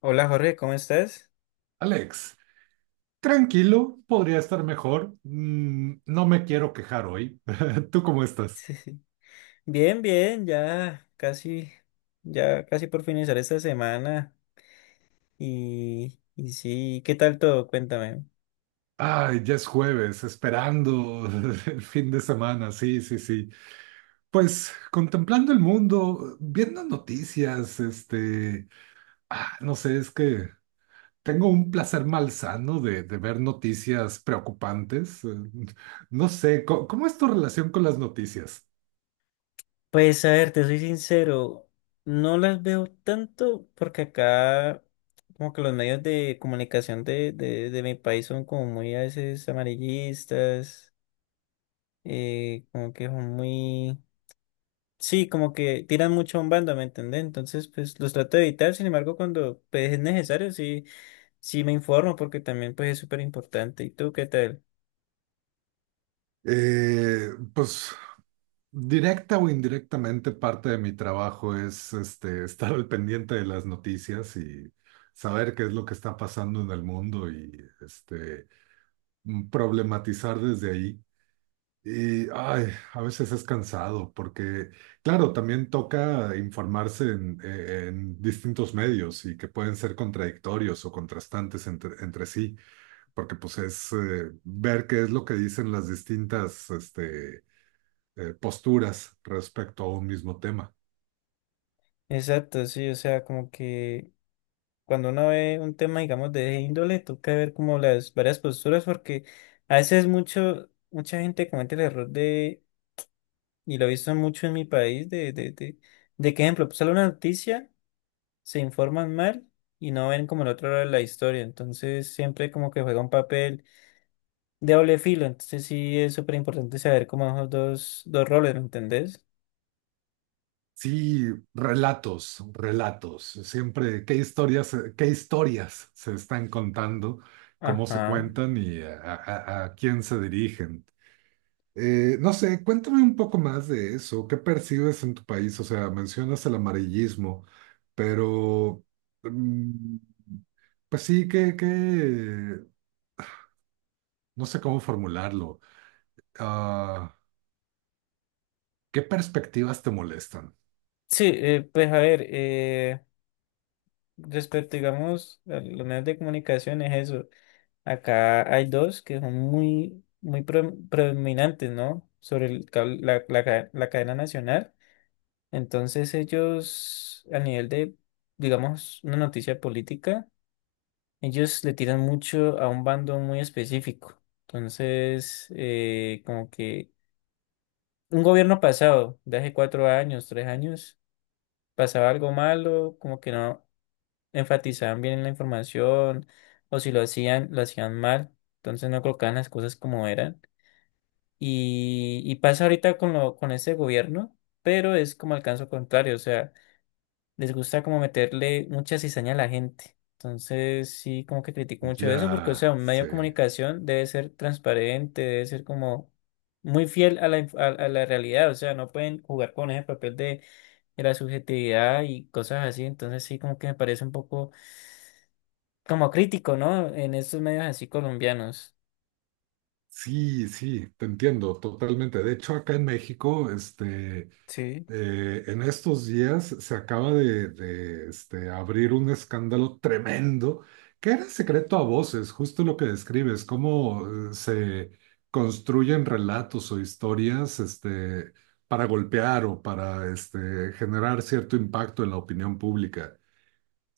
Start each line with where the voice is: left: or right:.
left: Hola Jorge, ¿cómo estás?
right: Alex, tranquilo, podría estar mejor. No me quiero quejar hoy. ¿Tú cómo estás?
left: Bien, bien, ya casi por finalizar esta semana. Y sí, ¿qué tal todo? Cuéntame.
right: Ay, ya es jueves, esperando el fin de semana, sí, sí, sí. Pues contemplando el mundo, viendo noticias, no sé, es que tengo un placer malsano de ver noticias preocupantes. No sé, ¿cómo es tu relación con las noticias?
left: Pues a ver, te soy sincero, no las veo tanto porque acá como que los medios de comunicación de mi país son como muy a veces amarillistas, como que son muy... Sí, como que tiran mucho a un bando, ¿me entendés? Entonces, pues los trato de evitar, sin embargo, cuando pues, es necesario, sí. Sí, me informo porque también pues es súper importante. ¿Y tú qué tal?
right: Eh, pues Directa o indirectamente, parte de mi trabajo es estar al pendiente de las noticias y saber qué es lo que está pasando en el mundo y este, problematizar desde ahí. Y ay, a veces es cansado porque, claro, también toca informarse en distintos medios y que pueden ser contradictorios o contrastantes entre sí, porque pues es ver qué es lo que dicen las distintas, posturas respecto a un mismo tema.
left: Exacto, sí, o sea, como que cuando uno ve un tema, digamos, de esa índole, toca ver como las varias posturas porque a veces mucha gente comete el error de, y lo he visto mucho en mi país, de que, ejemplo, sale una noticia, se informan mal y no ven como el otro lado de la historia. Entonces siempre como que juega un papel de doble filo. Entonces sí es súper importante saber como esos dos roles, ¿me entendés?
right: Sí, relatos, relatos. Siempre, qué historias se están contando? ¿Cómo se
left: Ajá.
right: cuentan y a quién se dirigen? No sé, cuéntame un poco más de eso. ¿Qué percibes en tu país? O sea, mencionas el amarillismo, pero... mm, pues sí, que... No sé cómo formularlo. Ah, ¿Qué perspectivas te molestan?
left: Sí, pues a ver, respecto, digamos, a los medios de comunicación es eso. Acá hay dos que son muy predominantes, ¿no? Sobre el la cadena nacional. Entonces ellos, a nivel de, digamos, una noticia política, ellos le tiran mucho a un bando muy específico. Entonces, como que un gobierno pasado, de hace cuatro años, tres años, pasaba algo malo, como que no enfatizaban bien en la información o si lo hacían, lo hacían mal, entonces no colocaban las cosas como eran. Y pasa ahorita con lo, con este gobierno, pero es como el caso contrario, o sea, les gusta como meterle mucha cizaña a la gente. Entonces sí, como que critico mucho eso porque, o sea,
right: Ya,
left: un medio de
right: sé.
left: comunicación debe ser transparente, debe ser como muy fiel a a la realidad, o sea, no pueden jugar con ese papel de la subjetividad y cosas así, entonces sí, como que me parece un poco como crítico, ¿no? En estos medios así colombianos.
right: Sí, sí, te entiendo totalmente. De hecho, acá en México,
left: Sí,
right: en estos días se acaba de abrir un escándalo tremendo que era secreto a voces, justo lo que describes, cómo se construyen relatos o historias, para golpear o para, este, generar cierto impacto en la opinión pública.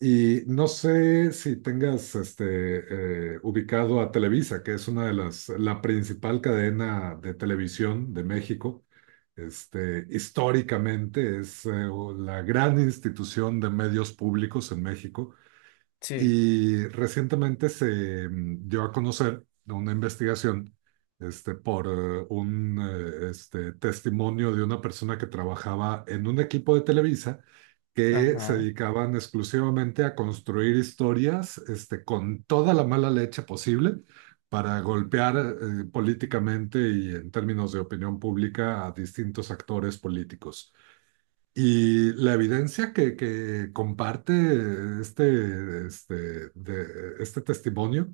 right: Y no sé si tengas ubicado a Televisa, que es una de las, la principal cadena de televisión de México. Históricamente es la gran institución de medios públicos en México.
left: sí,
right: Y recientemente se dio a conocer de una investigación por un testimonio de una persona que trabajaba en un equipo de Televisa que se
left: ajá,
right: dedicaban exclusivamente a construir historias con toda la mala leche posible para golpear políticamente y en términos de opinión pública a distintos actores políticos. Y la evidencia que comparte este testimonio,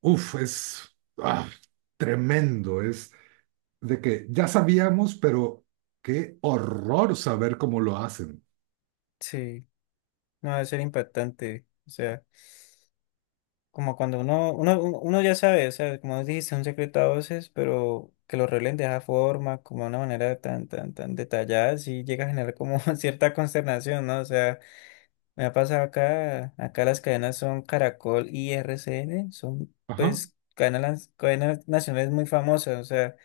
right: uff, es ah, tremendo. Es de que ya sabíamos, pero qué horror saber cómo lo hacen.
left: sí. No, debe ser impactante. O sea, como cuando uno ya sabe, o sea, como dijiste, un secreto a voces, pero que lo revelen de esa forma, como de una manera tan detallada, sí llega a generar como cierta consternación, ¿no? O sea, me ha pasado acá las cadenas son Caracol y RCN, son
right: Ajá,
left: pues cadenas, cadenas nacionales muy famosas, o sea,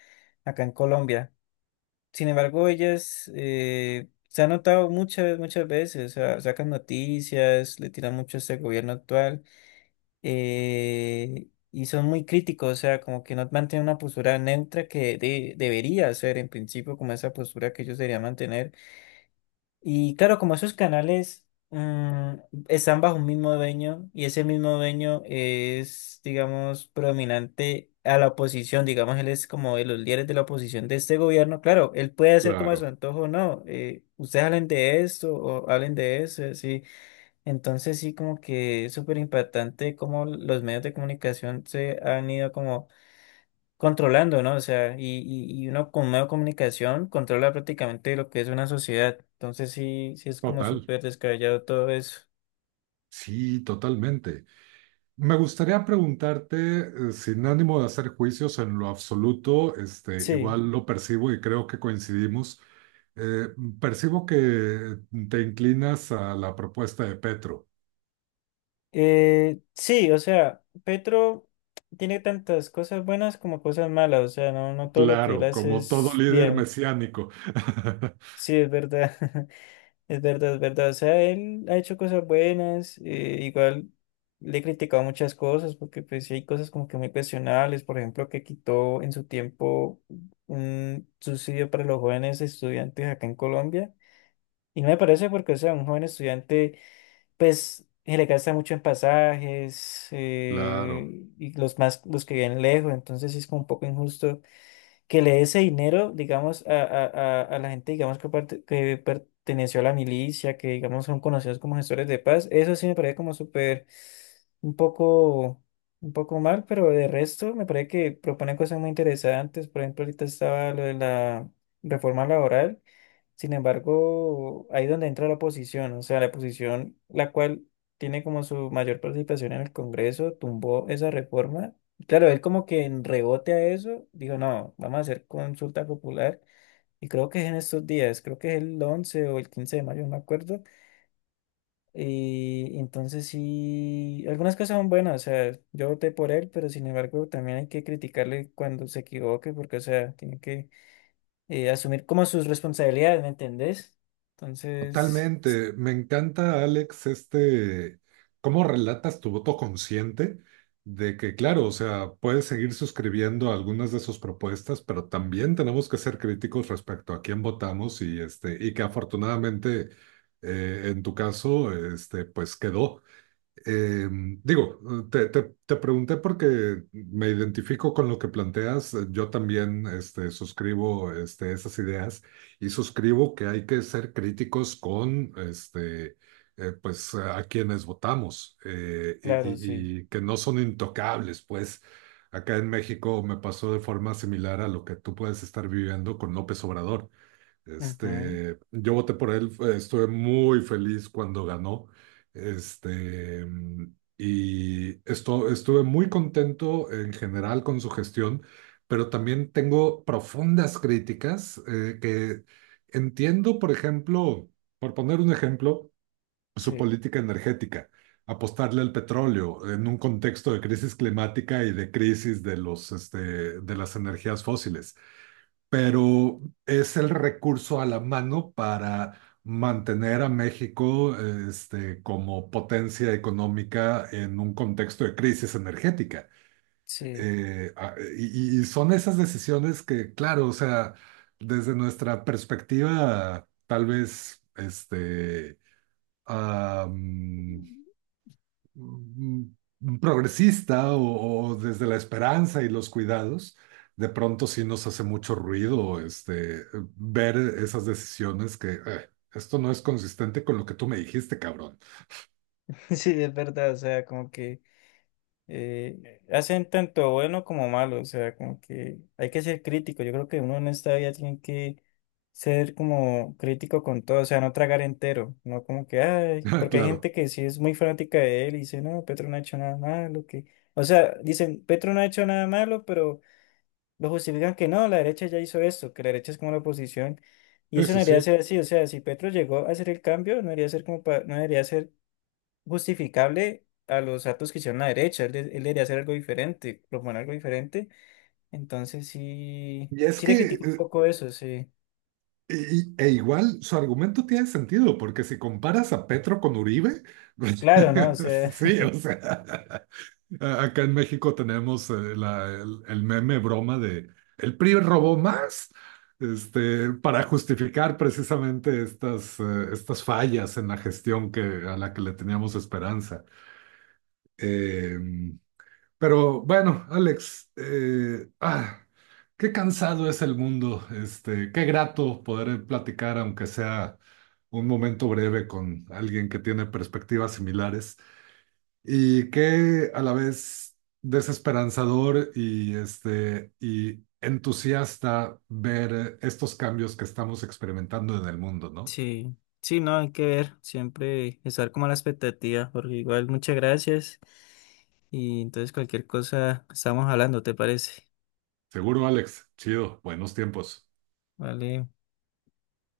left: acá en Colombia. Sin embargo, ellas se han notado muchas, muchas veces, o sea, sacan noticias, le tiran mucho a este gobierno actual y son muy críticos, o sea, como que no mantienen una postura neutra que debería ser en principio como esa postura que ellos deberían mantener y claro, como esos canales están bajo un mismo dueño y ese mismo dueño es, digamos, predominante a la oposición, digamos, él es como de los líderes de la oposición de este gobierno, claro, él puede hacer como a su
right: claro,
left: antojo, no, ustedes hablen de esto o hablen de eso, sí. Entonces sí, como que es súper impactante cómo los medios de comunicación se han ido como controlando, ¿no? O sea, y uno con medio de comunicación controla prácticamente lo que es una sociedad. Entonces sí, sí es como
right: total.
left: súper descabellado todo eso.
right: Sí, totalmente. Me gustaría preguntarte, sin ánimo de hacer juicios en lo absoluto, este,
left: Sí,
right: igual lo percibo y creo que coincidimos. eh, percibo que te inclinas a la propuesta de Petro.
left: sí, o sea, Petro tiene tantas cosas buenas como cosas malas, o sea, no, no todo lo que él
right: Claro,
left: hace
right: como todo
left: es
right: líder
left: bien,
right: mesiánico.
left: sí, es verdad. Es verdad, es verdad. O sea, él ha hecho cosas buenas, igual le he criticado muchas cosas, porque pues sí hay cosas como que muy cuestionables, por ejemplo, que quitó en su tiempo un subsidio para los jóvenes estudiantes acá en Colombia. Y no me parece porque, o sea, un joven estudiante, pues, se le gasta mucho en pasajes,
right: Claro.
left: y los más, los que viven lejos, entonces sí es como un poco injusto que le dé ese dinero, digamos, a la gente, digamos, que, que perteneció a la milicia, que, digamos, son conocidos como gestores de paz, eso sí me parece como súper, un poco, un poco mal, pero de resto me parece que proponen cosas muy interesantes, por ejemplo, ahorita estaba lo de la reforma laboral sin embargo, ahí donde entra la oposición, o sea, la oposición, la cual tiene como su mayor participación en el Congreso, tumbó esa reforma. Y claro, él como que en rebote a eso, dijo, no, vamos a hacer consulta popular. Y creo que es en estos días, creo que es el 11 o el 15 de mayo, no me acuerdo. Y entonces sí, algunas cosas son buenas, o sea, yo voté por él, pero sin embargo también hay que criticarle cuando se equivoque, porque, o sea, tiene que asumir como sus responsabilidades, ¿me entendés? Entonces,
right: Totalmente. Me encanta, Alex, cómo relatas tu voto consciente de que, claro, o sea, puedes seguir suscribiendo algunas de sus propuestas, pero también tenemos que ser críticos respecto a quién votamos y, este, y que afortunadamente, en tu caso, este, pues quedó. Eh, digo, te pregunté porque me identifico con lo que planteas. Yo también suscribo esas ideas y suscribo que hay que ser críticos con pues, a quienes votamos
left: claro, sí.
right: y que no son intocables. Pues acá en México me pasó de forma similar a lo que tú puedes estar viviendo con López Obrador.
left: Ujú.
right: Yo voté por él, estuve muy feliz cuando ganó. Y esto, estuve muy contento en general con su gestión, pero también tengo profundas críticas que entiendo, por ejemplo, por poner un ejemplo, su
left: Sí,
right: política energética, apostarle al petróleo en un contexto de crisis climática y de crisis de de las energías fósiles, pero es el recurso a la mano para mantener a México, este, como potencia económica en un contexto de crisis energética.
left: sí.
right: Y son esas decisiones que, claro, o sea, desde nuestra perspectiva, tal vez, am, mm, progresista o desde la esperanza y los cuidados, de pronto sí nos hace mucho ruido ver esas decisiones que esto no es consistente con lo que tú me dijiste, cabrón".
left: Sí, es verdad, o sea, como que hacen tanto bueno como malo, o sea, como que hay que ser crítico. Yo creo que uno en esta vida tiene que ser como crítico con todo, o sea, no tragar entero, no como que, ay, porque hay
right: Claro,
left: gente que sí es muy fanática de él y dice, no, Petro no ha hecho nada malo, que, o sea, dicen, Petro no ha hecho nada malo, pero lo justifican que no, la derecha ya hizo esto, que la derecha es como la oposición, y
right: sí,
left: eso no
right: sí,
left: debería
right: sí.
left: ser así, o sea, si Petro llegó a hacer el cambio, no debería ser como no debería ser justificable a los actos que hicieron la derecha, él, él debería hacer algo diferente, proponer algo diferente, entonces sí,
right: Y es
left: sí
right: que
left: le critico un
right: eh,
left: poco eso, sí,
right: e igual su argumento tiene sentido, porque si comparas a Petro con Uribe, pues,
left: claro, ¿no? O sea,
right: sí, o sea, acá en México tenemos el meme broma de "el PRI robó más", para justificar precisamente estas, estas fallas en la gestión que, a la que le teníamos esperanza. Em, pero bueno, Alex, qué cansado es el mundo. Este, qué grato poder platicar, aunque sea un momento breve, con alguien que tiene perspectivas similares. Y qué a la vez desesperanzador y, este, y entusiasta ver estos cambios que estamos experimentando en el mundo, ¿no?
left: sí, sí, no, hay que ver, siempre estar como a la expectativa, porque igual muchas gracias, y entonces cualquier cosa estamos hablando, ¿te parece?
right: Seguro, Alex. Chido, buenos tiempos.
left: Vale.